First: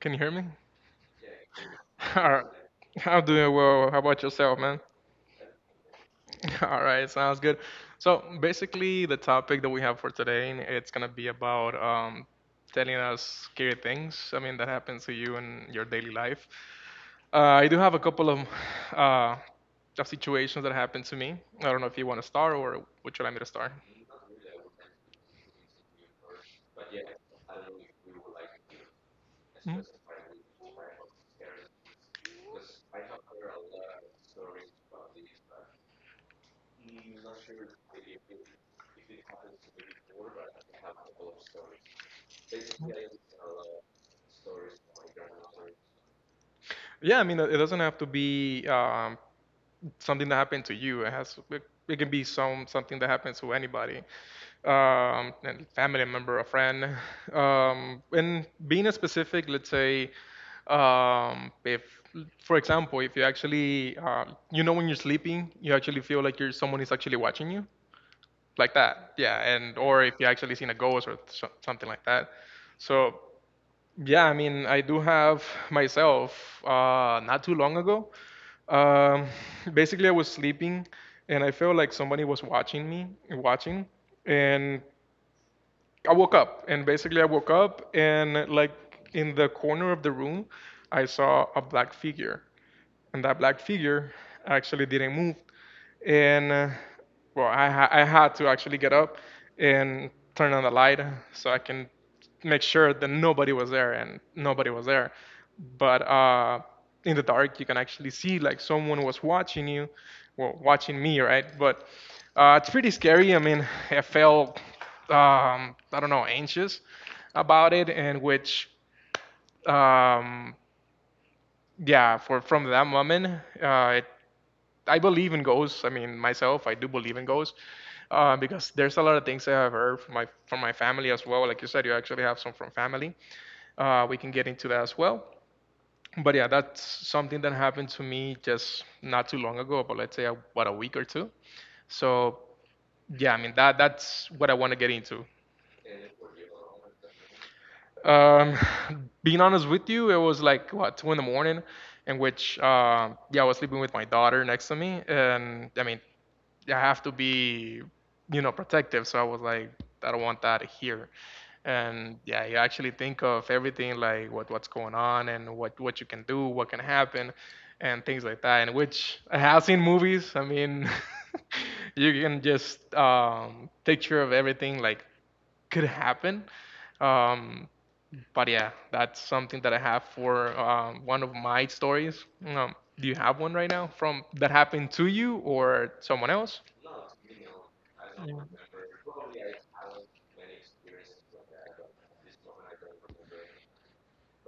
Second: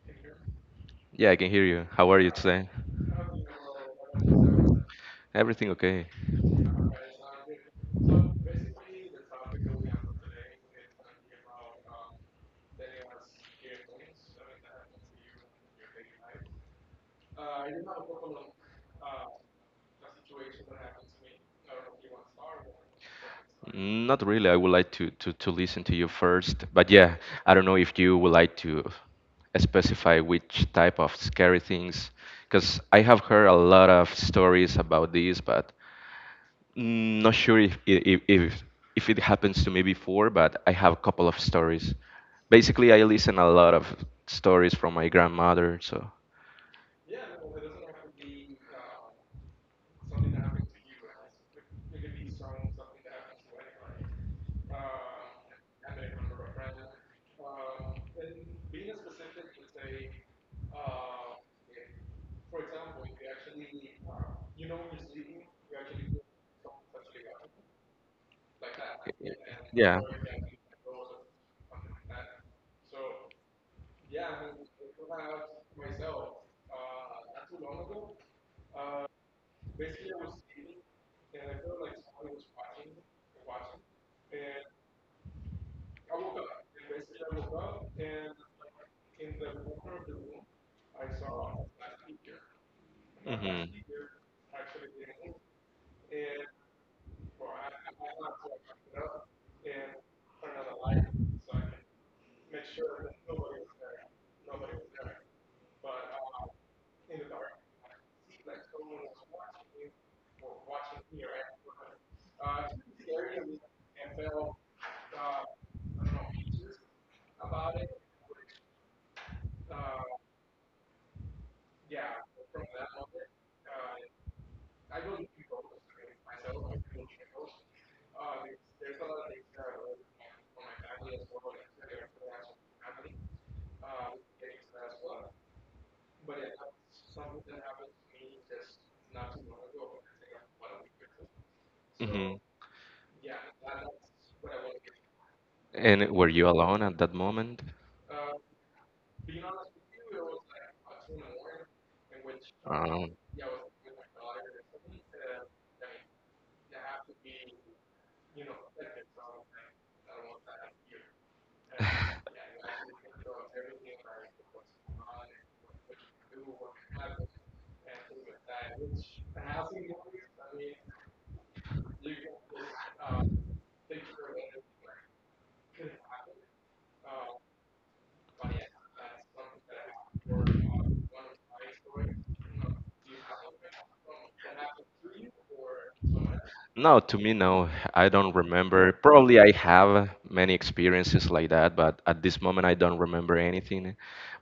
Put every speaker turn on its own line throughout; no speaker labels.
can you hear me?
Yeah, I can hear you. How are you
Alright.
today?
I'm doing well. How about yourself, man?
Everything okay?
All right, sounds good. So basically, the topic that we have for today, it's gonna be about telling us scary things. I mean, that happens to you in your daily life. Uh, I do have a couple of uh, of situations that happened to me. I don't know if you want to start or would you like me to start?
Not really. I would like to listen to you first. But yeah, I don't know if you would like to
Mhm.
specify which type of scary things, because I have heard a lot of stories about this, but not sure if it happens to me before, but I have a couple of stories. Basically, I listen a lot of stories from my grandmother, so
Yeah, I mean, it doesn't have to be something that happened to you. It can be something that happens to anybody, a family member, a friend. And being specific, let's say, if for example, if you actually when you're sleeping, you actually feel like you're someone is actually watching you, like that. Yeah, and
yeah.
or if you actually seen a ghost or so, something like that. So. Yeah, I mean, I do have myself not too long ago. Um, Basically, I was sleeping and I felt like somebody was watching me, watching. And I woke up. And basically, I woke up and, like, in the corner of the room, I saw a black figure. And that
Hmm.
black figure actually didn't move and well, I had to actually get up and turn on the light so I can make sure that nobody was there, and nobody was there. But in the dark, you can actually see like someone was watching you, well, watching me, right? But it's pretty scary. I mean, I felt I don't know anxious about it, and which um, yeah, for from that moment, it I believe in ghosts. I mean, myself, I do believe in ghosts because there's a lot of things I've heard from my family as well. Like you said, you actually have some from family. We can get into that as well. But yeah, that's something that happened to me just not too long ago, but let's say about a week or two.
Hmm.
So yeah, I mean that's what I want to get into.
And were you alone at that moment?
Um, Being honest with you, it was like what 2 in the morning, in which
Um,
yeah, I was sleeping with my daughter next to me, and I mean, I have to be, protective. So I was like, I don't want that here. And yeah, you actually think of everything like what's going on and what you can do, what can happen, and things like that. And which I have seen movies. I mean, you can just picture of everything like could happen. Um, but yeah, that's something that I have for one of my stories. Do you have one right now from that happened to you or someone else?
No, to me, no. I don't remember. Probably I have many experiences like that, but at this moment I don't remember anything.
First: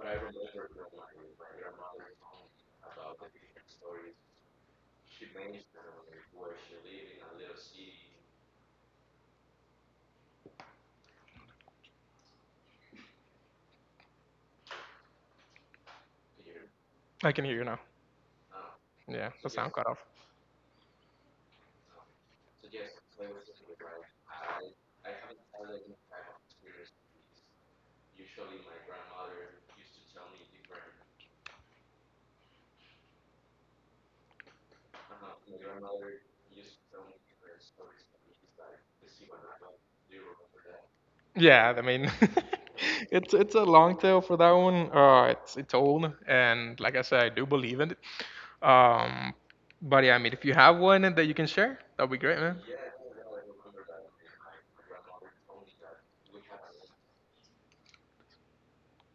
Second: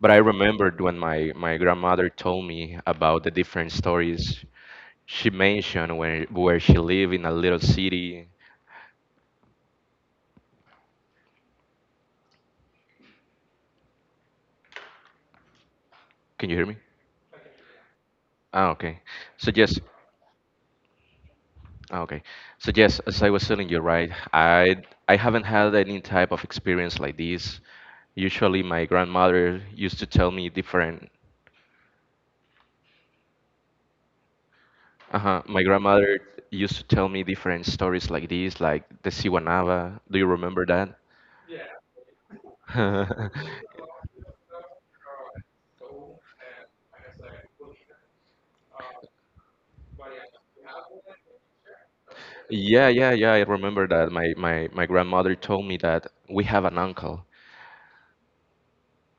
But I remembered when my grandmother told me about the different stories she mentioned where she lived in a little city. Can you hear me?
I can hear you now.
Ah, okay.
Yeah, the
So
sound
yes,
cut off.
ah, okay. So yes, as I was telling you, right, I haven't had any type of experience like this. Usually my grandmother used to tell me different. Uh-huh. My grandmother used to tell me different stories like this, like the Siwanava. Do you remember that?
Yeah, I mean, it's a long tale for that one. It's old, and like I said, I do believe in it. Um, but yeah, I mean, if you have one that you can share, that'd be great, man.
Yeah, yeah, yeah. I remember that. My grandmother told me that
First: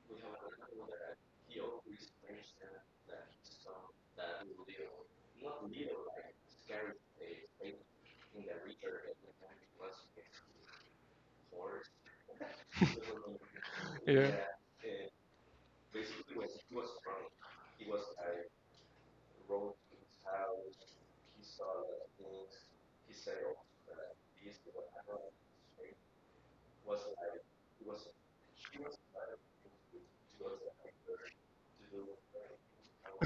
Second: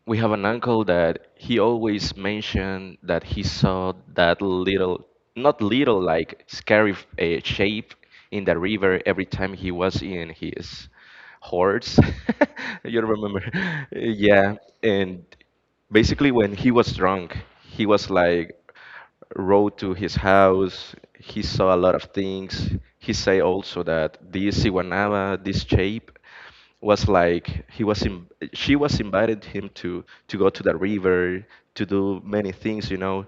We have an uncle that he always mentioned that he saw that little, not little, like scary shape in the river every time he was in his horse. You remember?
Yeah.
Yeah. And basically, when he was drunk, he was like, rode to his house. He saw a lot of things. He say also that this Iwanaba, this shape, was like he was in, she was invited him to go to the river to do many things,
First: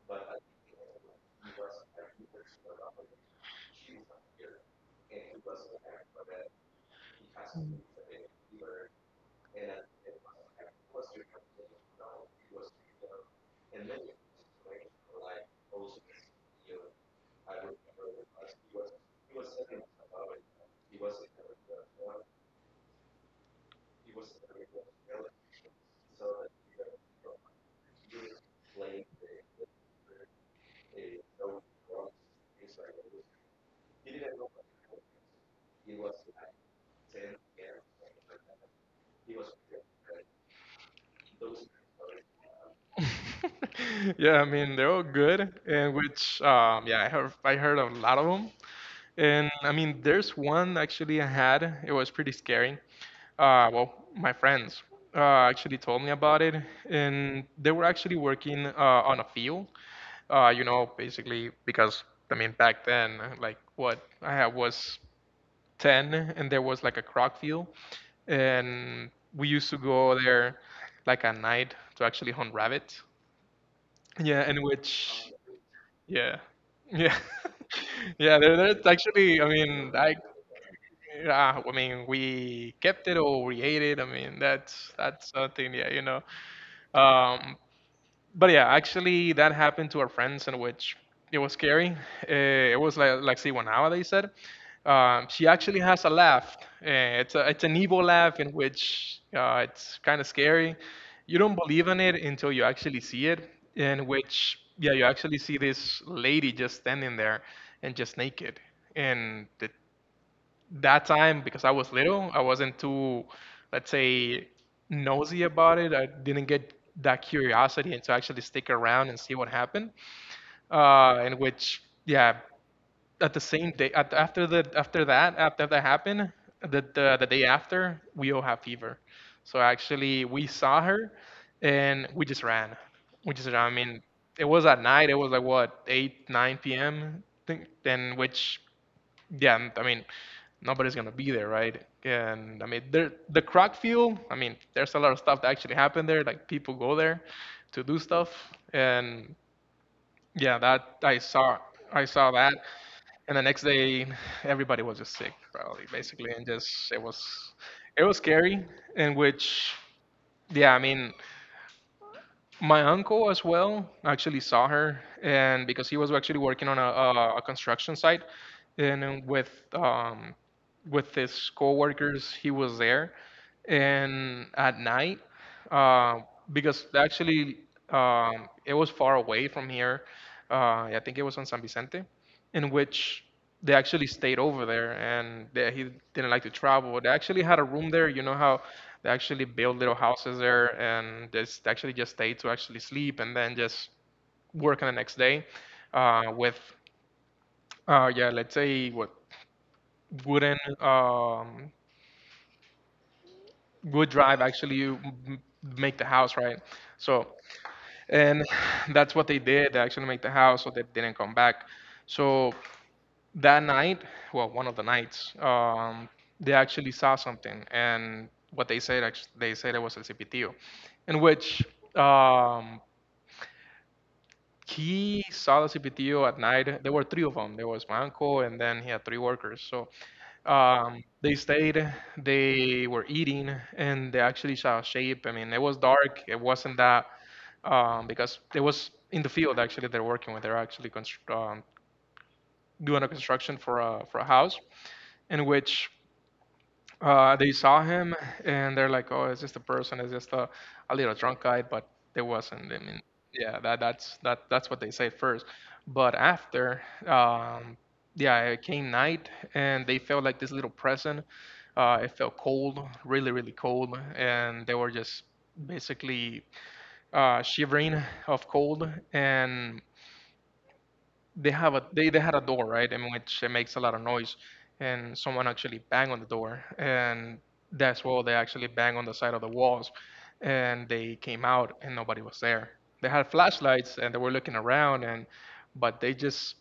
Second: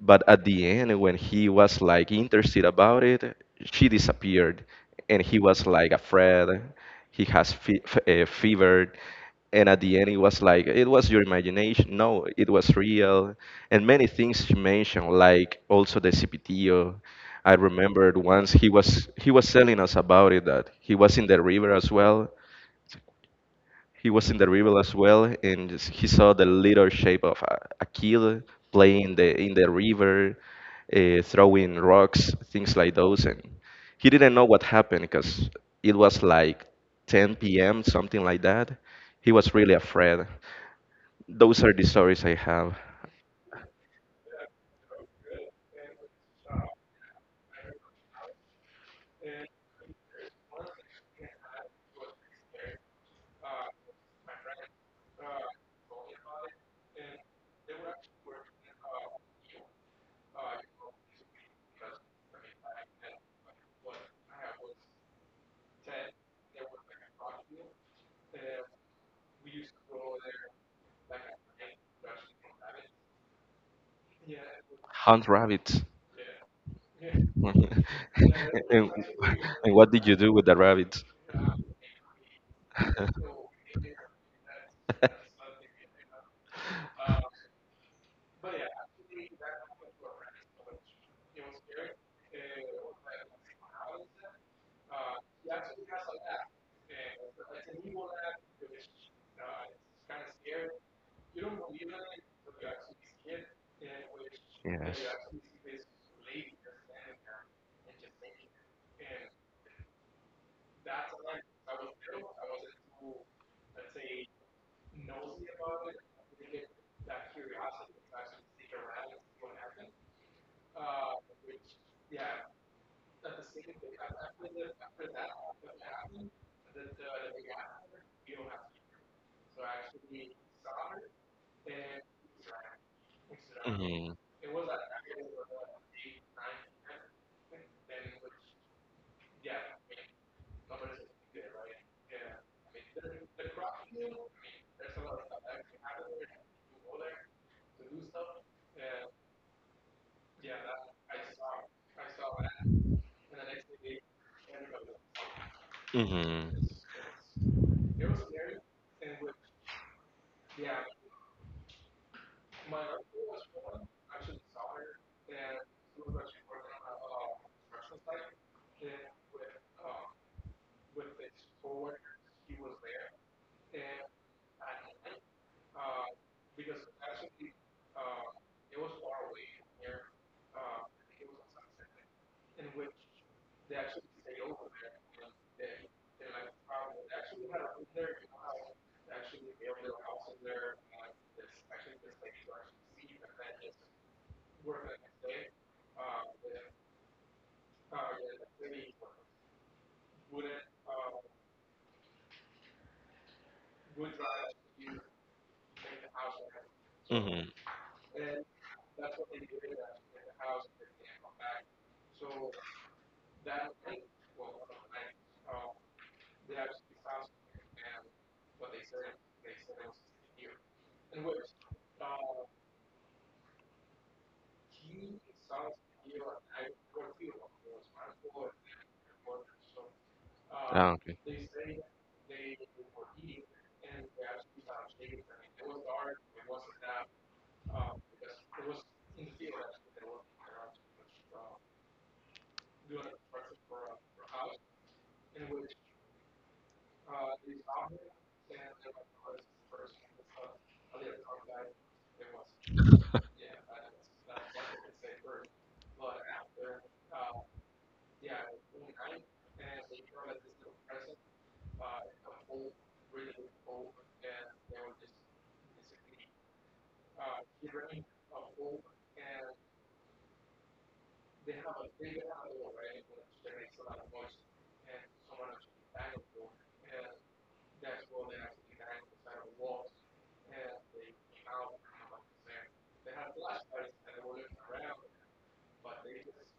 but at the end, when he was like interested about it, she disappeared. And he was like afraid. He has fever. And at the end, it was like, it was your imagination, no, it was real. And many things she mentioned, like, also the cpto. I remembered once, he was telling us about it, that he was in the river as well. He was in the river as well, And he saw the little shape of a kid playing in the river, throwing rocks, things like those. And he didn't know what happened because it was like 10 p.m., something like that. He was really afraid. Those are the stories I have.
Yeah, I mean they're all good, and which yeah, I heard a lot of them, and I mean there's one actually I had. It was pretty scary. Well, my friends actually told me about it, and they were actually working on a field. Basically because I mean back then, like what I had was 10, and there was like a croc field, and we used to go there like at night to actually hunt rabbits. Yeah, in
Hunt
which
rabbits.
yeah. Yeah. Yeah, there's
and,
actually I
and what
mean,
did
I
you do with the rabbits?
yeah, I mean, we kept it or we ate it. I mean, that's something, yeah, you know. Um, but yeah, actually, that happened to our friends, in which it was scary. Uh, it was like see what nowadays said. She actually has a laugh. It's an evil laugh in which it's kind of scary. You don't believe in it until you actually see it. In which yeah,
Yes.
you actually see this lady just standing there and just naked, and it that time because I was little, I wasn't too, let's say, nosy about it. I didn't get that curiosity and to actually stick around and see what happened. And which, yeah, at the same day, after that happened, the day after, we all have fever. So actually, we saw her, and we just ran. We just ran. I mean,
Hmm.
it was at night. It was like what 8, 9 p.m. Think, then which yeah, and, I mean, nobody's gonna be there, right? And I mean, there the crack field. I mean, there's a lot of stuff that actually happened there. Like people go there to do stuff, and yeah, that I saw that. And the next day, everybody was just sick, probably basically,
Hmm.
and just it was scary. In which, yeah, I mean, my uncle as well actually saw her, and because he was actually working on a construction site, and with his coworkers. He was there, and at night, uh, because actually it was far away from here. I think it was on San Vicente, in which they actually stayed over there, and they, he didn't like to travel. They actually had a room there. You know how they actually build little houses there, and just actually just stay to actually sleep, and then just work on the next day with yeah, let's say what wooden wood drive actually make the house right so
Hmm.
and that's what they did they actually make the house so they didn't come back so that night well one of the nights they actually saw something and what they said actually, they said it was el cipitio in which um, he saw the CPTO at night. There were three of them. There was my uncle, and then he had three workers. So
Ah, okay.
they stayed, they were eating, and they actually saw a shape. I mean, it was dark. It wasn't that because it was in the field actually. They're working with. They're actually doing a construction for a house in which they saw him and they're like, "Oh, it's just a person. It's just a little drunk guy." But they wasn't. I mean, yeah, that's what they say first. But after, um, yeah, it came night and they felt like this little present. It felt cold, really, really cold, and they were just basically shivering of cold. And they had a door right in which it makes a lot of noise and someone actually bang on the door and that's why they actually bang on the side of the walls and they came out and nobody was there they had flashlights and they were looking around and but they just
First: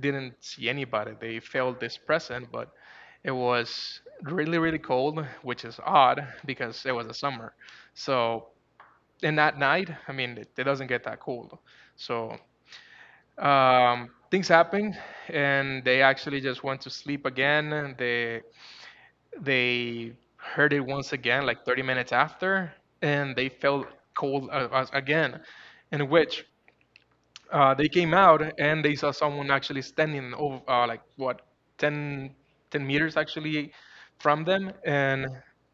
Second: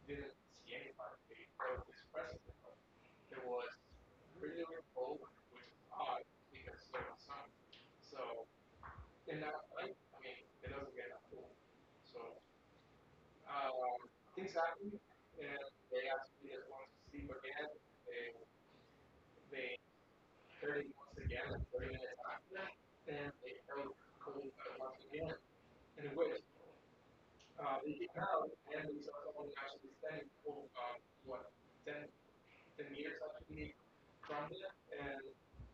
didn't see anybody they felt this present but it was really, really cold which is odd because it was the summer so in that night I mean it doesn't get that cold so things happened and they actually just went to sleep again and they heard it once again like 30 minutes after and they felt cold again in which they came out and they saw someone actually standing over like what 10, 10 meters actually from them and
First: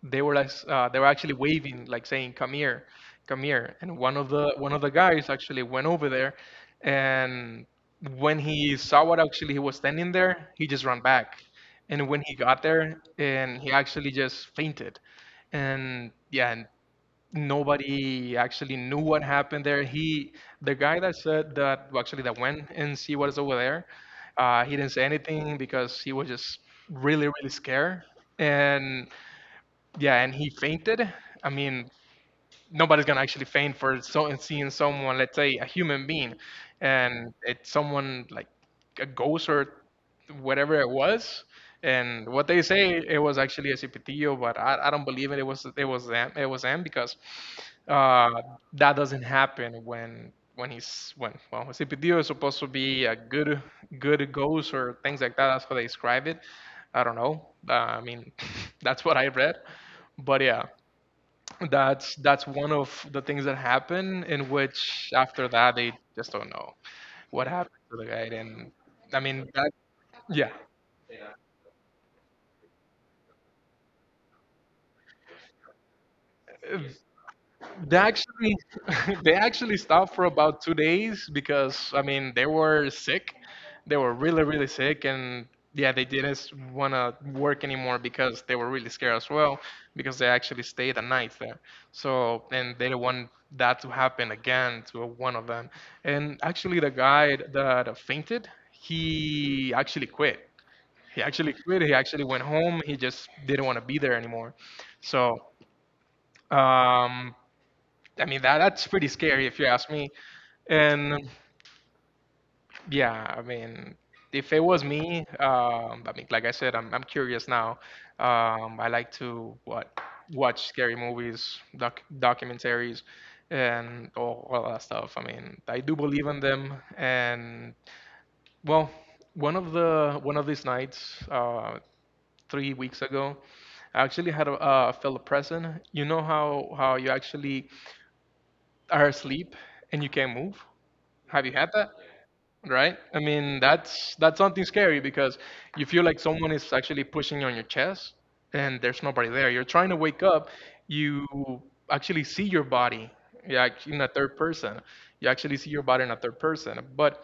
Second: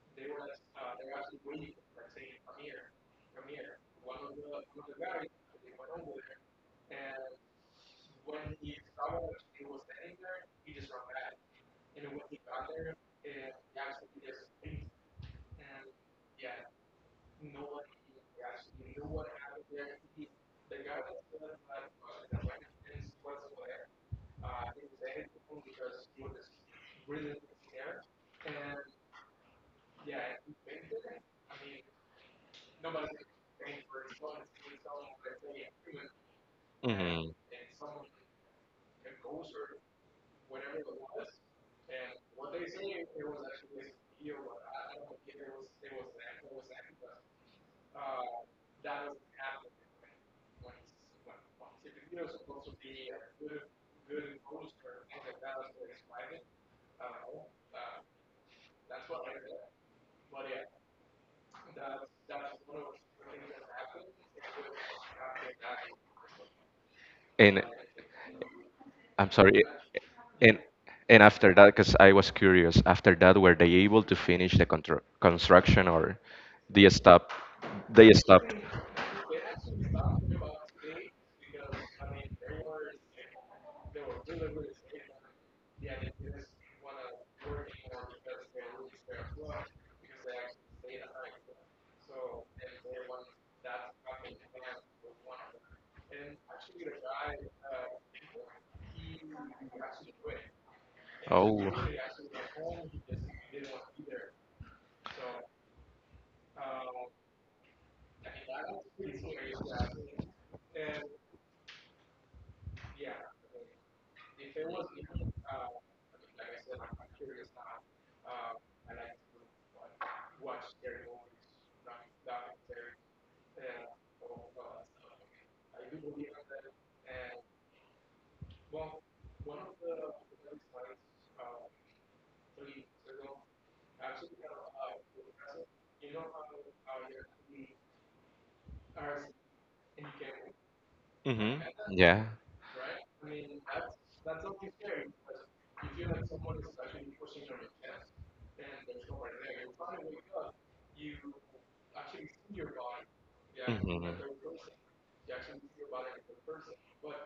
they were like they were actually waving like saying come here and one of the guys actually went over there and when he saw what actually he was standing there he just ran back and when he got there and he actually just fainted and yeah and nobody actually knew what happened there. He, the guy that said that, well, actually that went and see what is over there, he didn't say anything because he was just really, really scared. And yeah, and he fainted. I mean, nobody's gonna actually faint for so seeing someone, let's say a human being, and
Hmm.
it's someone like a ghost or whatever it was. And what they say it was actually a cipitillo, but I don't believe it. It was it was them because uh, that doesn't happen when he's when well a cipitillo is supposed to be a good ghost or things like that. That's how they describe it. I don't know. That's what I read, but yeah, that's one of the things that happen, in which after that they just don't know what
And
happened to the guy. And I
I'm
mean
sorry.
that Yeah.
And and after that, because I was curious, after that, were they able to finish the contr construction, or they stopped?
They
They stopped.
actually they actually stopped for about 2 days because I mean they were sick. They were really sick. And yeah, they didn't want to work anymore because they were really scared as well, because they actually stayed a night there. So, and they don't want that to happen again to one of them. And actually the guy that fainted, he actually quit. He actually
Oh.
quit. He actually went home. He just didn't want to be there anymore. So, um, I mean that's pretty scary if you ask me. And yeah, I mean, if it was me, I mean, like I said, I'm curious now. I like to what watch scary movies, documentaries, and all that stuff. I mean, I do believe in them. And well, one of these nights, 3 weeks ago, I actually had a fellow present. You know how you actually are asleep and you can't move. Have you
Hmm.
had that? Right? I mean, that's something scary because you feel like someone is actually pushing on your chest, and there's nobody there. You're trying to wake up, you actually see your body, yeah,
Yeah.
in a
Hmm.
third person. You actually see your body in a third person. But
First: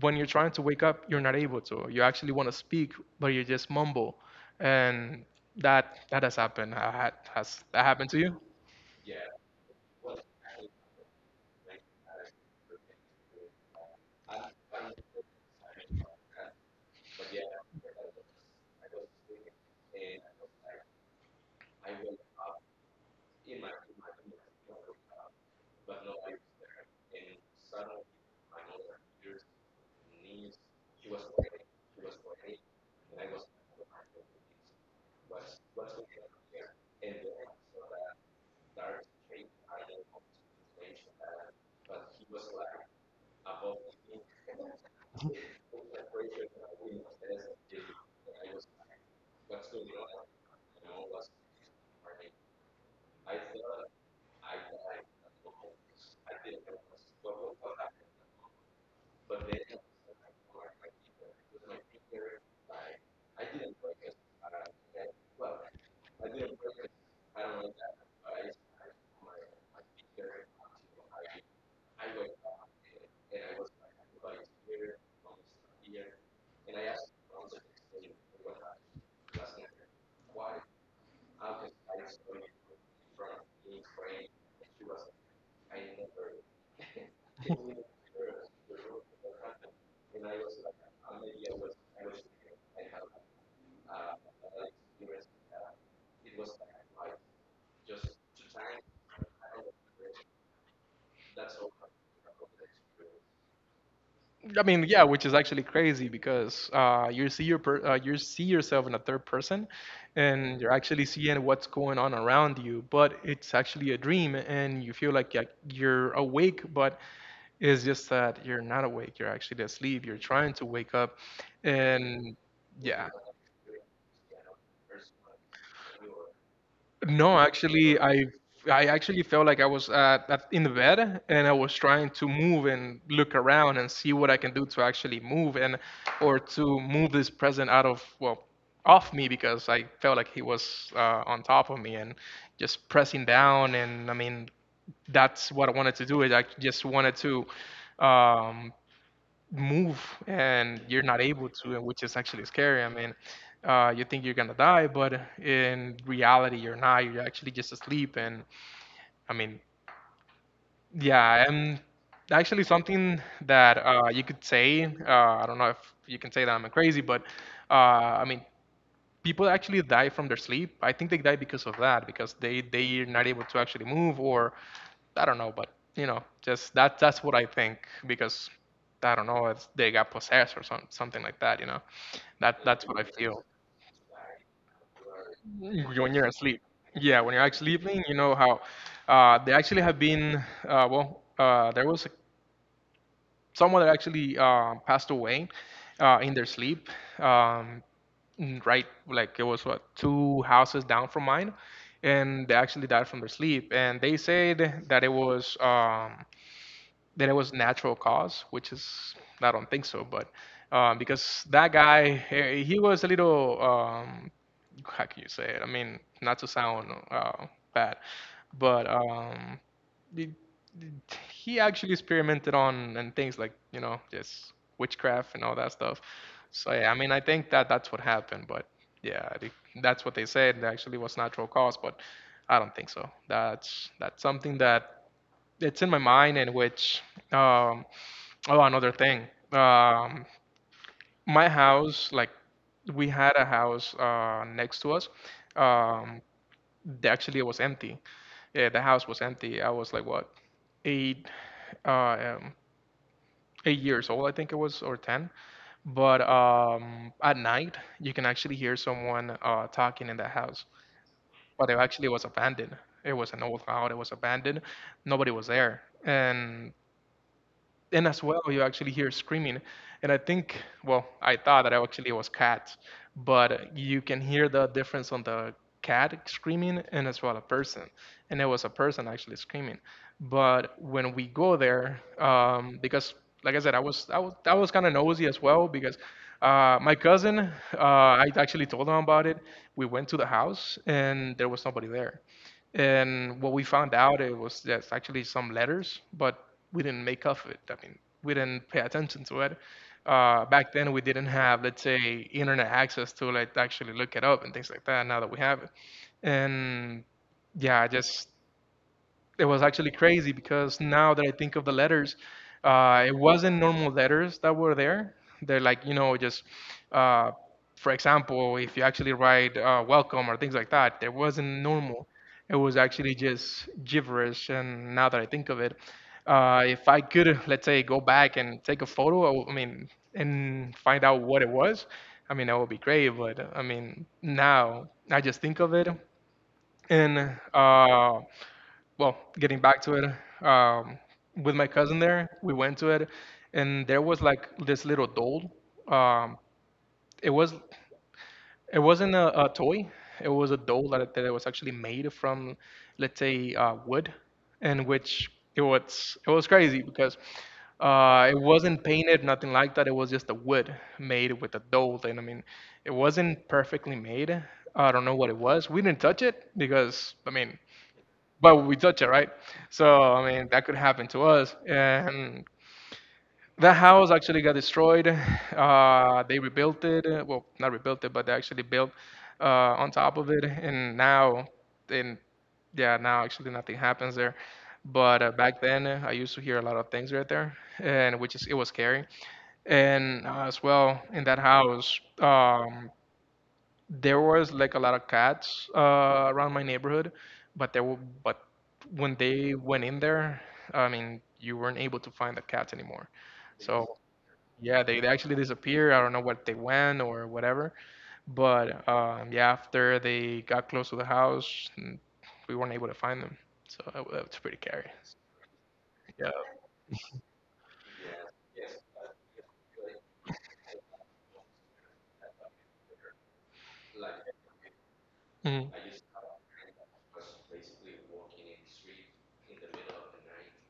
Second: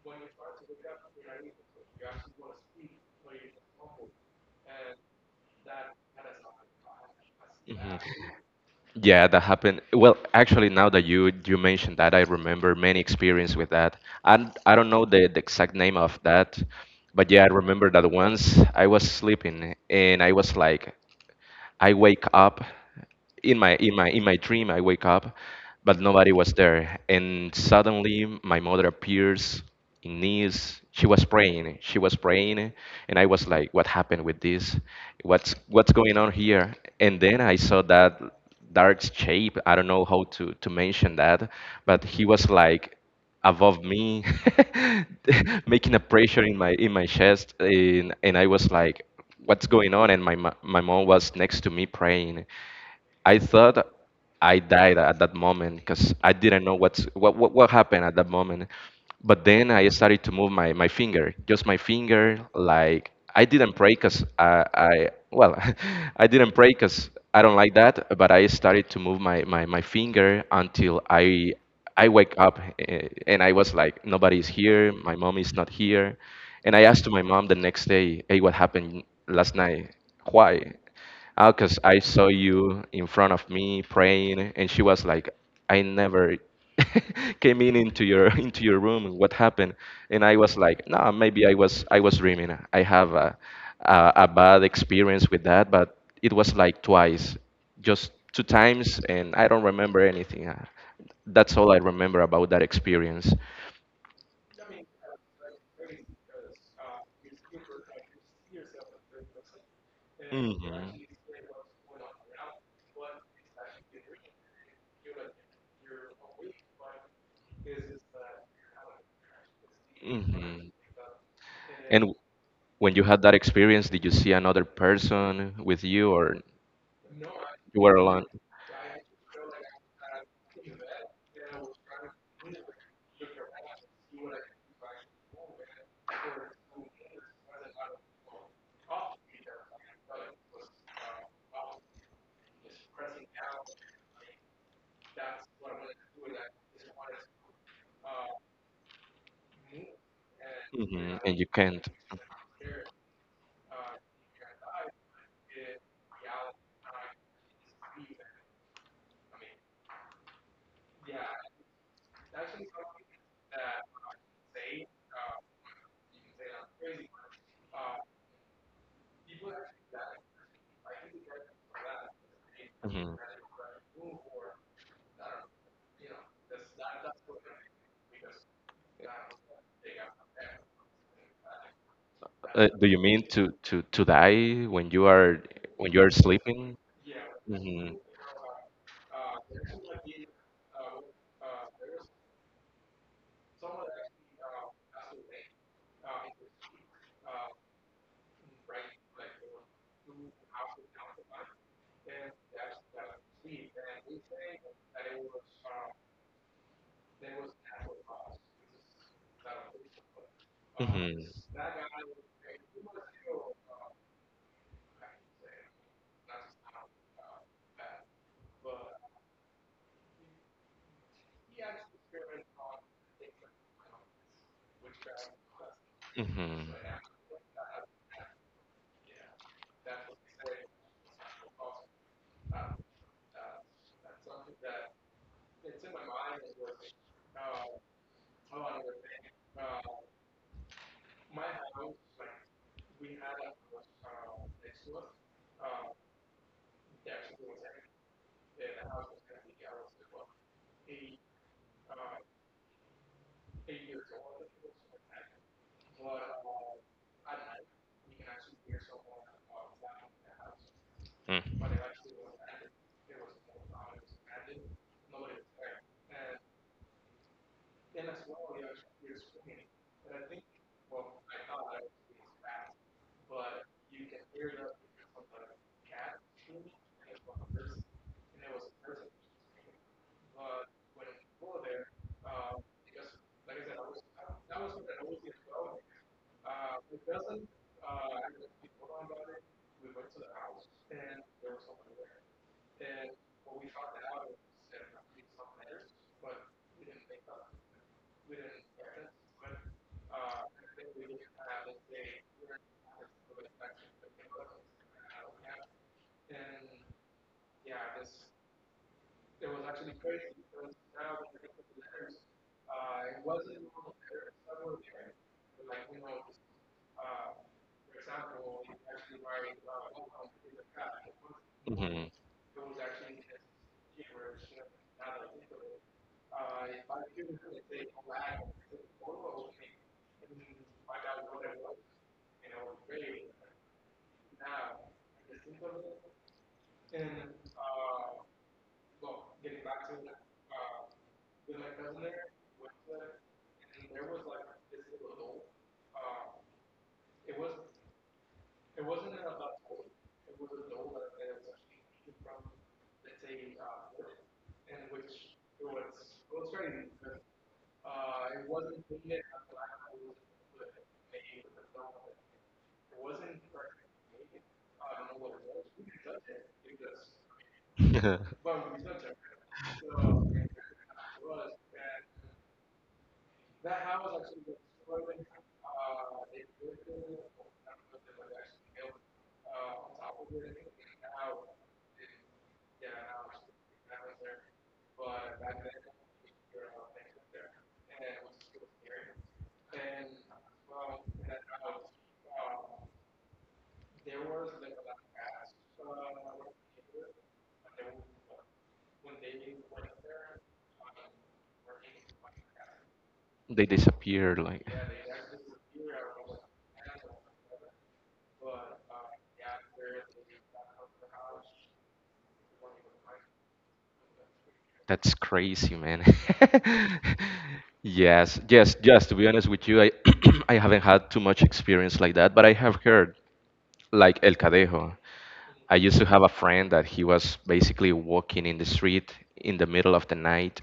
when you're trying to wake up, you're not able to. You actually want to speak, but you just mumble. And that has happened. Has that
Hmm.
happened to you?
Yeah, that happened. Well, actually, now that you mentioned that, I remember many experience with that. And I don't know the exact name of that, but yeah, I remember that once I was sleeping and I was like, I wake up in my dream. I wake up, but nobody was there. And suddenly, my mother appears in knees. She was praying. She was praying, and I was like, "What happened with this? What's going on here?" And then I saw that dark shape. I don't know how to mention that, but he was like above me making a pressure in my chest. And I was like, what's going on, and my mom was next to me praying. I thought I died at that moment because I didn't know what's, what happened at that moment. But then I started to move my finger, just my finger. Like I didn't pray because I well, I didn't pray because I don't like that. But I started to move my finger until I wake up, and I was like, nobody's here. My mom is not here. And I asked to my mom the next day, hey, what happened last night? Why? Oh, because I saw you in front of me praying, and she was like, I never came in into your into your room. And what happened? And I was like, no, maybe I was dreaming. I have a bad experience with that, but it was like twice, just two times, and I don't remember anything. That's all I remember about that experience.
I mean, yeah, which is actually crazy because you see your per you see yourself in a third person,
Hmm.
and you're
Hmm.
actually seeing what's going on around you. But it's actually a dream, and you feel like, yeah, you're awake, but it's just that you're not awake. You're actually asleep. You're trying to wake up,
And
and
when you
yeah.
had that experience, did you see another person with you, or
No,
you were
actually,
alone?
I actually felt like I was in the bed, and I was trying to move and look around and see what I can do to actually move, and or to move this present out of, well, off me, because I felt like he was on top of me and just pressing down. And I mean, that's what I wanted to do, is I just wanted to um, move, and you're
Hmm.
not
And you
able to, and
can't.
which is actually scary. I mean, you think you're gonna die, but in reality, you're not. You're actually just asleep. And I mean, yeah, and actually something that you could say. I don't know if you can say that I'm crazy, but I mean, people actually die from their sleep. I think they die because of that, because they're
Mhm.
not able to actually move, or I don't know, but you know, just that's what I think. Because I don't know, it's, they got possessed or something like that. You know, that
Do
that's
you
what I
mean
feel
to die when you are
when you're asleep.
sleeping?
Yeah, when you're actually
Hmm.
sleeping, you know how they actually have been. There was a someone that actually passed away in their sleep. Um, right, like it was what, two houses down from mine, and they actually died from their sleep. And they said that it was, that it was natural cause, which is, I don't think so, but because that guy, he was a little, how can you say it? I mean, not to sound bad, but he, he actually experimented on and things like, you know, just witchcraft and all that stuff.
Hmm.
So yeah, I mean, I think that that's what happened, but yeah, I think that's what they said. It actually was natural cause, but I don't think so. That's something that it's in my mind, and which um oh, another thing, um my house, like, we had a house next to us. um Actually, it was empty. Yeah, the house was empty. I was like, what, eight, uh um, 8 years old, I think it was, or 10. But at night you can actually hear someone talking in the house,
Hmm.
but it actually was abandoned. It was an old house, it was abandoned, nobody was there. And as well, you actually hear screaming. And I think, well, I thought that I actually was cats, but you can hear the difference on the cat screaming and as well a person. And it was a person actually screaming. But when we go there, because like I said, I was kind of nosy as well, because my cousin, uh, I actually told him about it. We went to the house, and there was nobody there. And what we found out, it was just actually some letters, but we didn't make off of it. I mean, we didn't pay attention to it. Back then, we didn't have, let's say, internet access to like actually look it up and things like that. Now that we have it, and yeah, I just it was actually crazy because now that I think of the letters, it wasn't normal letters that were there. They're like, you know, just, uh, for example, if you actually write, welcome or things like that, there wasn't normal. It was actually just gibberish. And now that I think of it, if I could, let's say, go back and take a photo, I mean, and find out what it was, I mean, that would be great. But I mean, now I just think of it. And uh, well, getting back to it, with my cousin there, we went to it, and there was like this little doll. Um, it was, it wasn't a toy. It was a doll that, that was actually made from, let's say, wood, and which it was crazy because it wasn't painted, nothing like that. It was just a wood made with a doll, and I mean, it wasn't perfectly made. I don't know what it was. We didn't touch it, because I mean,
Mhm.
but we touch it, right? So I mean, that could happen to us. And that house actually got destroyed. They rebuilt it. Well, not rebuilt it, but they actually built uh, on top of it. And now, and yeah, now actually nothing happens there. But back then, I used to hear a lot of things right there, and which is it was scary. And as well in that house, there was like a lot of cats around my neighborhood, but there were but when they went in there, I mean, you weren't able to find the cats anymore.
They
So
disappear like.
yeah, they actually disappeared. I don't know what they went or whatever. But yeah, after they got close to the house, we weren't able to find them. So that was pretty scary.
That's crazy, man.
So,
Yes, yes, yes, to be honest with you, I I haven't had too much experience like that, but I have heard, like, El Cadejo.
mhm.
I used to have a friend that he was basically walking in the street in the middle of the night.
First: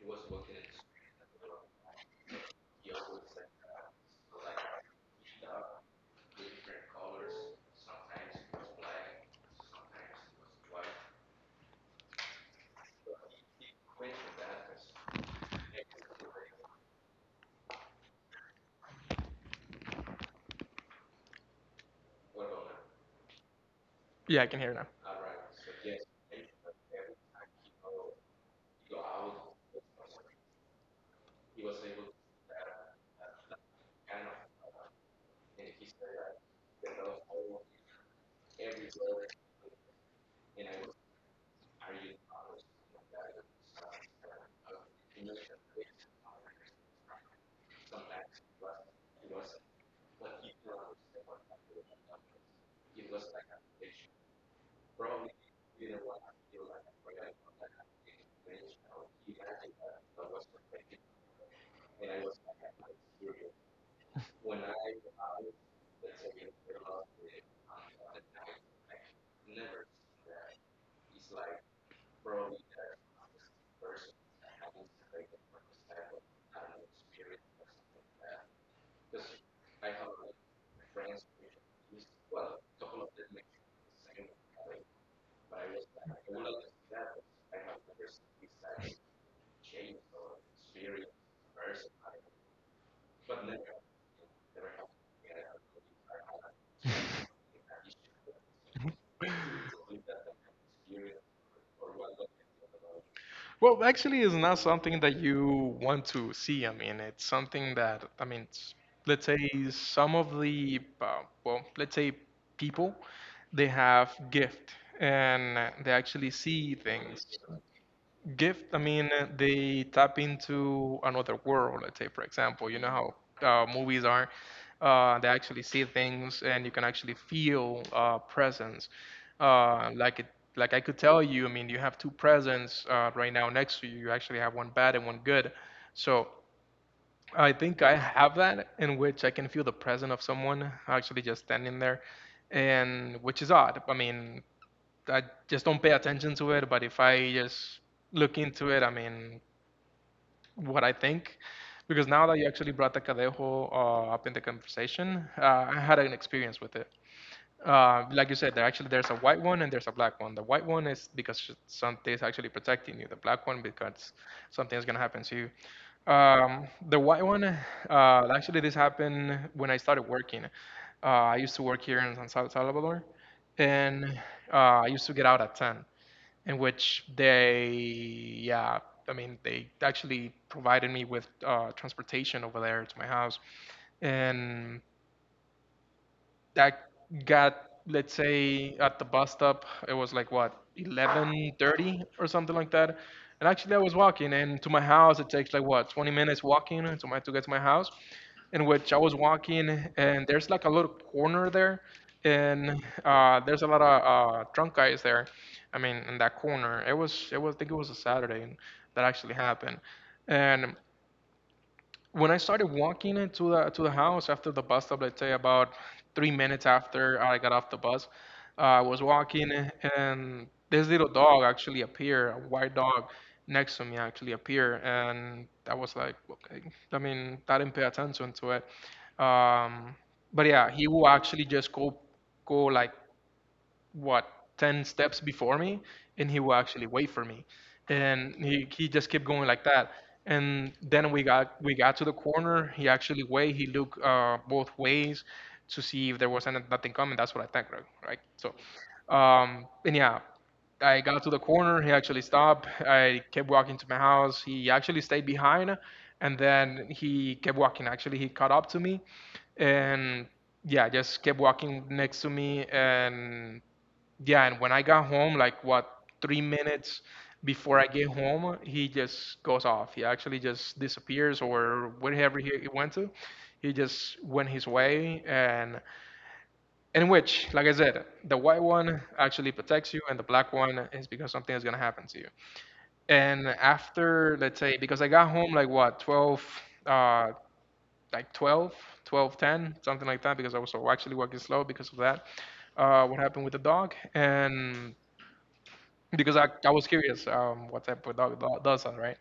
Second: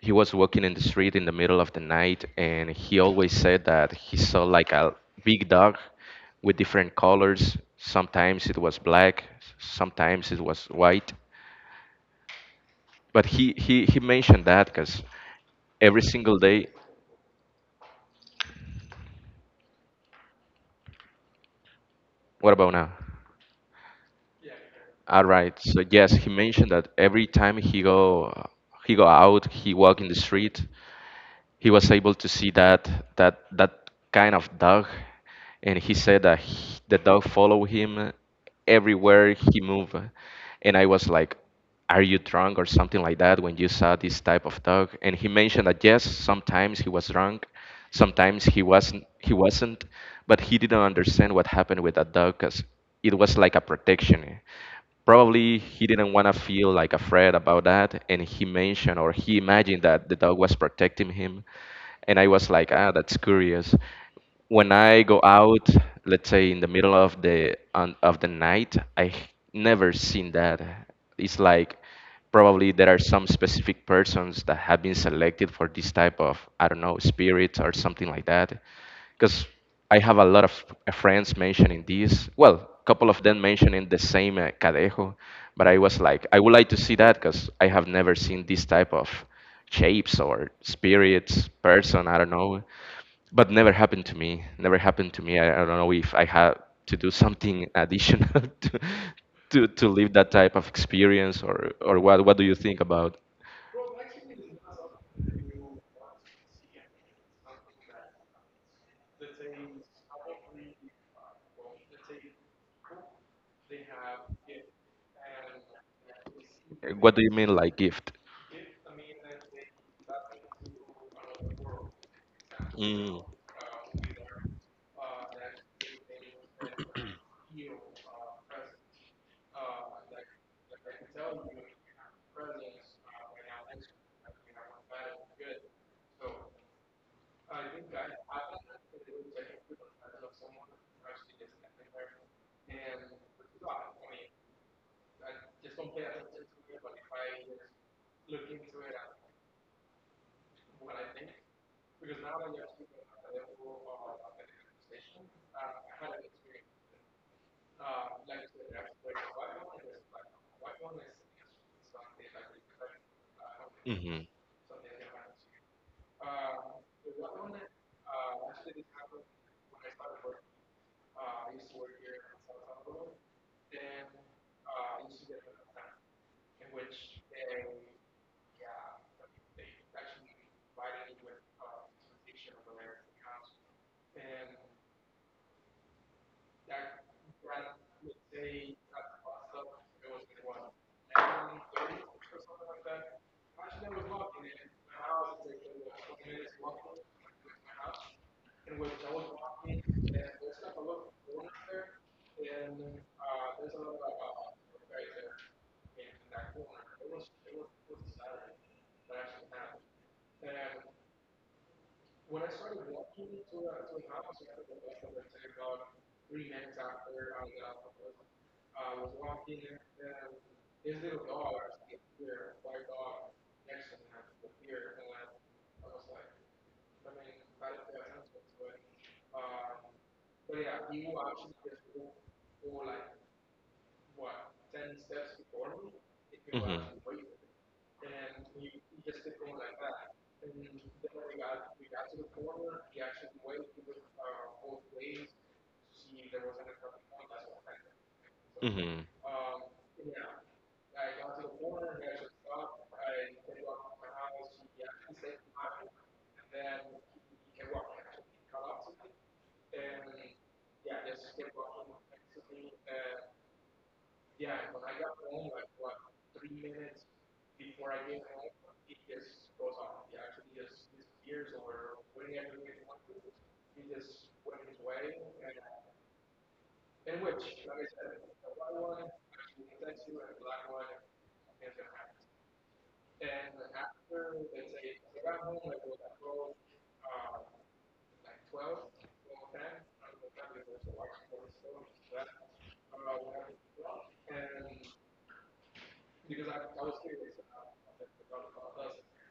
He was walking in the street in the middle of the night, and he always said that he saw like a big dog with different colors. Sometimes it was black, sometimes it was white. But he mentioned that because every single day. What about now?
Yeah, I can hear now.
All right. So yes, he mentioned that every time he go out, he walk in the street. He was able to see that kind of dog, and he said that the dog followed him everywhere he moved, and I was like, "Are you drunk or something like that when you saw this type of dog?" And he mentioned that yes, sometimes he was drunk, sometimes he wasn't, but he didn't understand what happened with that dog because it was like a protection. Probably he didn't want to feel like afraid about that, and he mentioned or he imagined that the dog was protecting him, and I was like, ah, that's curious. When I go out, let's say in the middle of the of the night, I never seen that. It's like, probably there are some specific persons that have been selected for this type of, I don't know, spirit or something like that, because I have a lot of friends mentioning this, well, a couple of them mentioning the same cadejo, but I was like, I would like to see that because I have never seen this type of shapes or spirits, person, I don't know. But never happened to me. Never happened to me. I don't know if I had to do something additional to live that type of experience, or what do you think about?
Well, actually, it's not something that you want to see. I mean, it's something that, I mean, let's say some of the, let's say people, they have gift and they actually see
What do you
things.
mean, like, gift?
Gift, I mean, they tap into another world. Let's say, for example, you know how
Mm.
movies are, they actually see things, and you can actually feel presence, like it, like I could tell you. I mean, you have two presents right now next to you. You actually have one bad and one good. So, I think I have that, in which I can feel the presence of someone actually just standing there. And which is odd, I mean, I just don't pay attention to it. But if I just look into it, I mean, what I think, because now that you actually brought the Cadejo up in the conversation, I had an experience with it. Like you said, there actually there's a white one and there's a black one. The white one is because something's actually protecting you. The black one because something's gonna happen to you. The white one, actually, this happened when I started working. I used to work here in Salvador, and I used to get out at 10, in which they, yeah, I mean, they actually provided me with transportation over there to my house. And I got, let's say, at the bus stop, it was like what, 11:30 or something like that. And actually, I was walking, and to my house, it takes like what, 20 minutes walking to get to my house. In which I was walking, and there's like a little corner there, and there's a lot of drunk guys there. I mean, in that corner, it was I think it was a Saturday that actually happened, and when I started walking into the house after the bus stop, let's say about 3 minutes after I got off the bus, I was walking and this little dog actually appeared, a white dog next to me actually appeared, and I was like, okay, I mean, I didn't pay attention to it, um, but yeah, he will actually just go like what 10 steps before me, and he will actually wait for me, and he just kept going like that. And then we got to the corner. He actually wait he looked both ways to see if there was any, nothing coming. That's what I think, right, right? So
Mm-hmm.
and yeah, I got to the corner. He actually stopped. I kept walking to my house. He actually stayed behind, and then he kept walking. Actually, he caught up to me, and yeah, just kept walking next to me. And yeah, and when I got home, like what 3 minutes before I get home, he just goes off. He actually just disappears or wherever he went to. He just went his way, and in which, like I said, the white one actually protects you, and the black one is because something is gonna happen to you. And after, let's say, because I got home like what 12, uh, like 12, 12, 10, something like that, because I was so actually working slow because of that. What happened with the dog? And because I was curious, what type of dog does that, right?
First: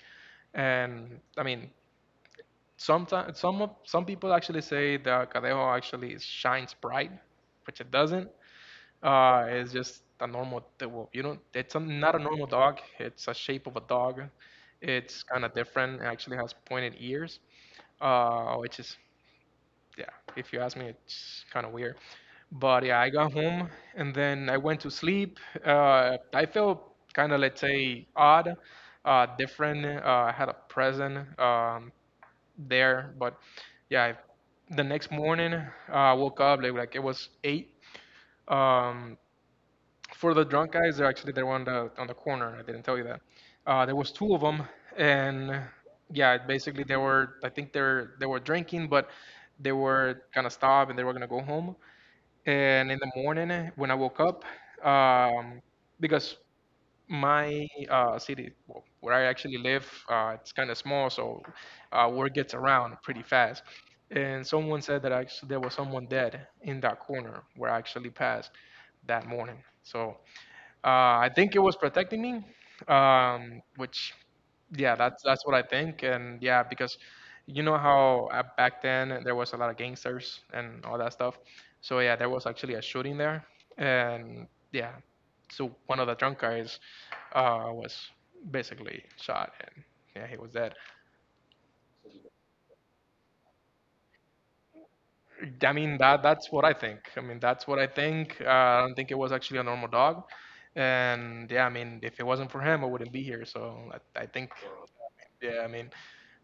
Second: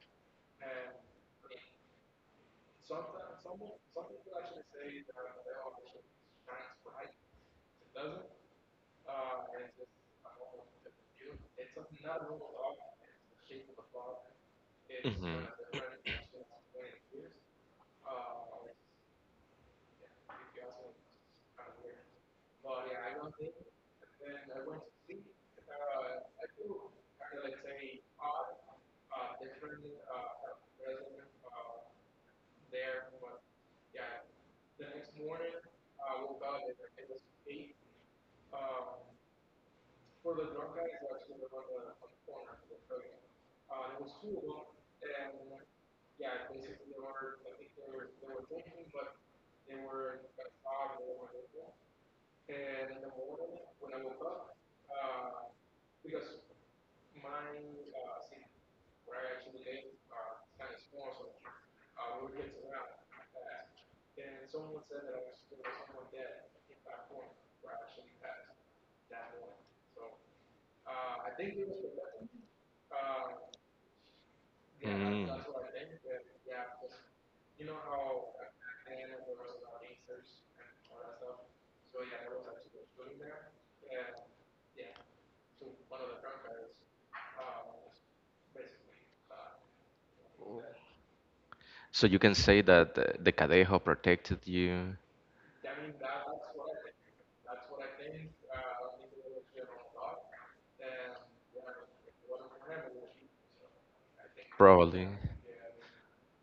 And I mean, sometimes some people actually say that Cadejo actually shines bright, which it doesn't. It's just a normal, well, you know, it's a, not a normal dog. It's a shape of a dog. It's kind of different. It actually has pointed ears, which is, yeah, if you ask me, it's kind of weird. But yeah, I got home and then I went to sleep. I felt kind of, let's say, odd, different. I had a present there, but yeah, I, the next morning I woke up like it was 8. Um, for the drunk guys, they were on the corner. I didn't tell you that. There was 2 of them, and yeah, basically they were. I think they were drinking, but they were gonna stop and they were gonna go home. And in the morning, when I woke up, um, because my city, well, where I actually live, it's kind of small, so word gets around pretty fast. And someone said that actually there was someone dead in that corner where I actually passed that morning. So uh, I think it was protecting me, which yeah, that's what I think. And yeah, because you know how back then there was a lot of gangsters and all that stuff. So yeah, there was actually a shooting there, and yeah, so one of the drunk guys was basically shot, and yeah, he was dead.
So you can say that the Cadejo protected you.
I mean, that's what I think. I mean that's what I think. Uh, I don't think it was actually a normal dog. And yeah, I mean, if it wasn't for him, I wouldn't be here, so I think,
Probably.
yeah, I mean,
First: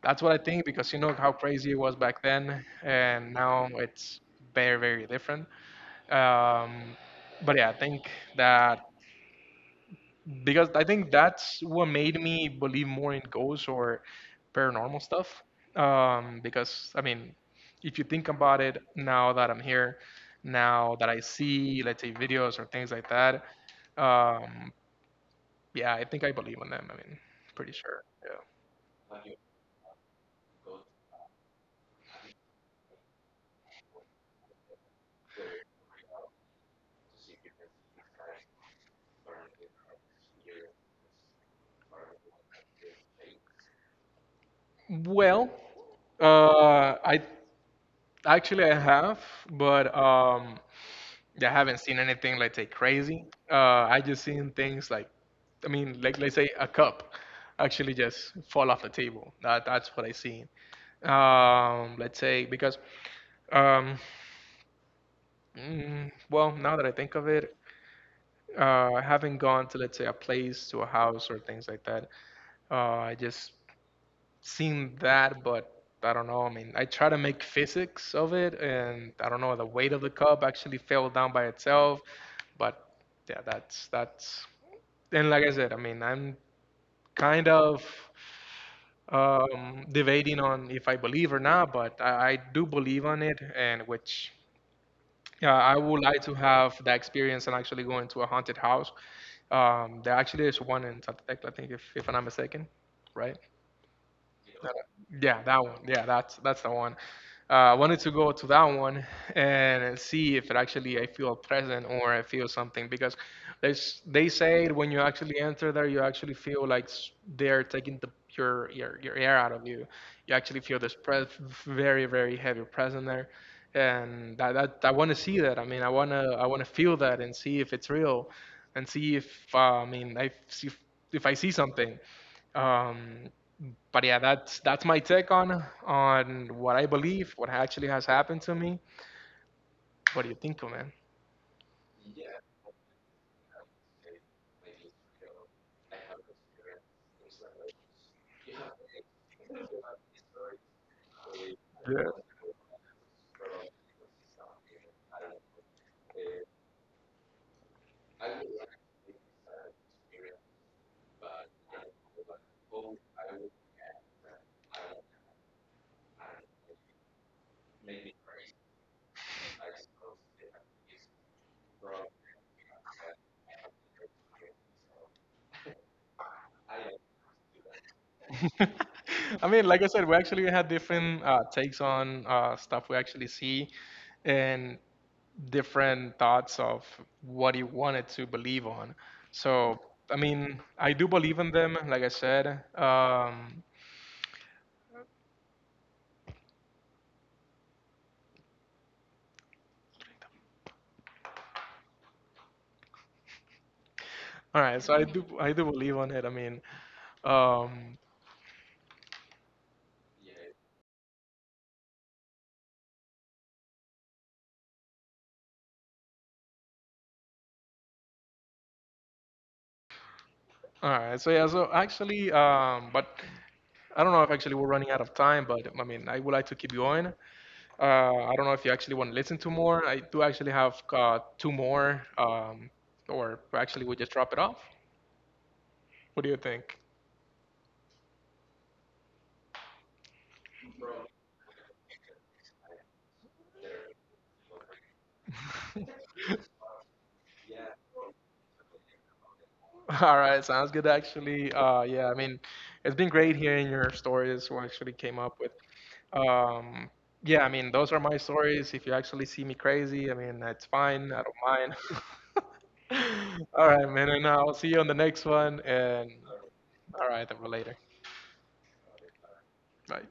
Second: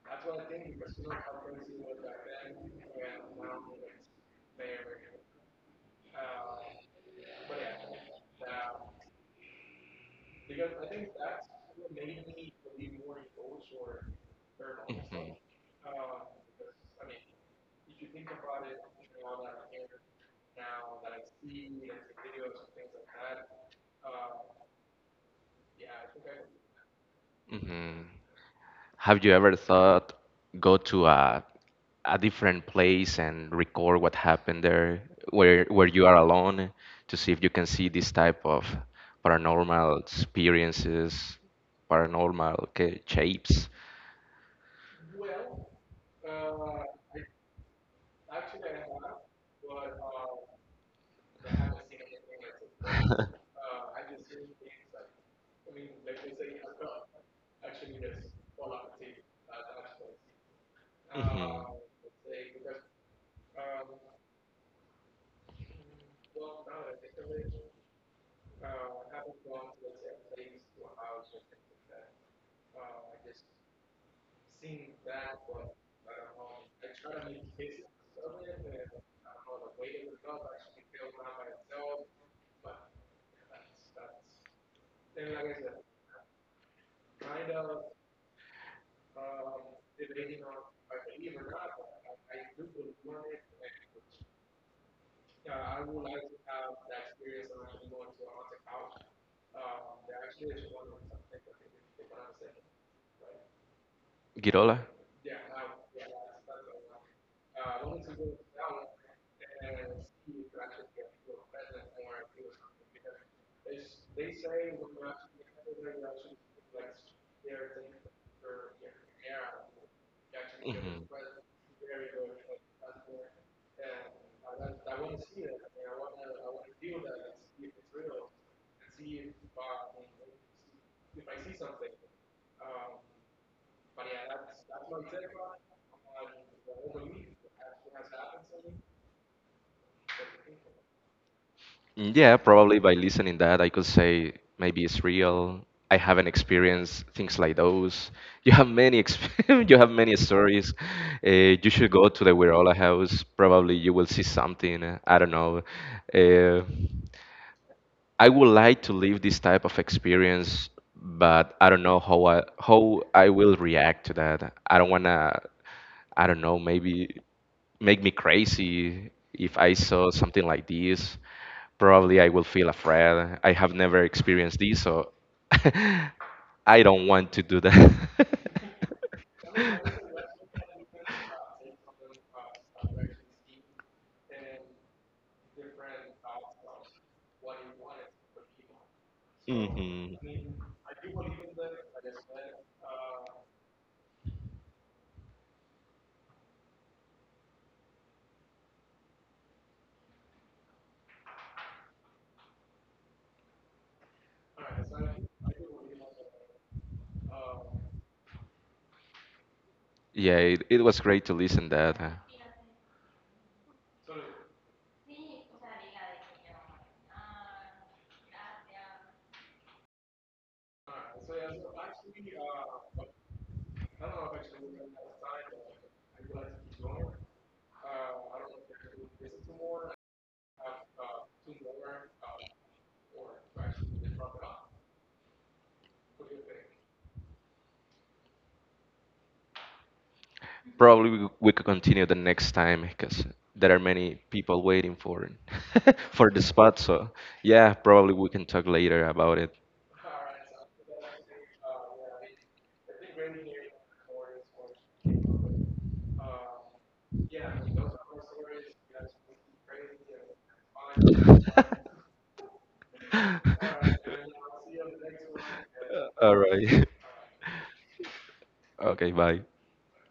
that's what I think, because you know how crazy it was back then, and now it's very different. um, but yeah, I think that, because I think that's what made me believe more in ghosts or paranormal stuff. Because I mean, if you think about it, now that I'm
Mhm.
here, now that I see, let's say, videos or things like that, um, yeah, I think I believe in them. I mean, pretty
Hmm.
sure. Yeah.
Have you ever thought, go to a different place and record what happened there, where you are alone, to see if you can see this type of paranormal experiences, paranormal shapes?
Well, I actually I have, but I haven't seen anything, let's say, crazy. Uh, I just seen things like, I mean, like, let's say, a cup actually just fall off the table. That's what I seen.
Mhm.
Let's say because um, mm, well, now that I think of it, I haven't gone to, let's say, a place, to a house or things like that. Uh, I just seen that, but I don't know. I mean, I try to make physics of it, and I don't know. The weight of the cup actually fell down by itself, but yeah, that's that's. And like I said, I mean, I'm kind of debating on if I believe or not, but I do believe on it, and which yeah, I would like to have that experience and actually go into a haunted house. There actually is one in Zacatecas, I think, if I'm not mistaken, right?
Girola.
Yeah, that one. Yeah, that's the one. I wanted to go to that one and see if it actually I feel present or I feel something, because there's they say when you actually enter there, you actually feel like they're taking the your air out of you. You actually feel this
Mhm.
pres very heavy present there, and that I want to see that. I mean, I wanna feel that and see if it's real, and see if I mean I see if I see something. Um, but yeah, that's my take on what I believe, what actually has happened to me. What do you think, man?
Yeah, probably by listening that, I could say maybe it's real. I haven't experienced things like those. You have many you have many stories. You should go
Yeah.
to the Werola house. Probably you will see something. I don't know. Uh, I would like to live this type of experience, but I don't know how I will react to that. I don't wanna, I don't know, maybe make me crazy if I saw something like this. Probably I will feel afraid. I have never experienced this, so I don't want to do
I mean, like I said, we actually had different takes on stuff we actually see,
that.
and different thoughts of what he wanted to believe on. So, I mean, I do believe in them, like I said. Um, all right, so I do believe on it. I mean, um,
Yeah, it was great to listen that.
all right. So yeah. So actually, but I don't know if actually we're running out of time, but I mean, I would like to keep going. I don't know if you actually want to listen to more. I do actually have two more, or actually we just drop it off. What do you think?
Probably we could continue the next time because there are many people waiting for for the spot. So yeah, probably we can talk later about
All right, sounds good actually. Yeah, I mean, it's been great hearing your stories, what actually came up with. Um, yeah, I mean, those are my stories. If you actually see me crazy, I mean, that's fine. I don't
it.
mind. All right, man, and I'll see you on the next one. And
All right.
all right, then later.
Okay, bye.
Bye.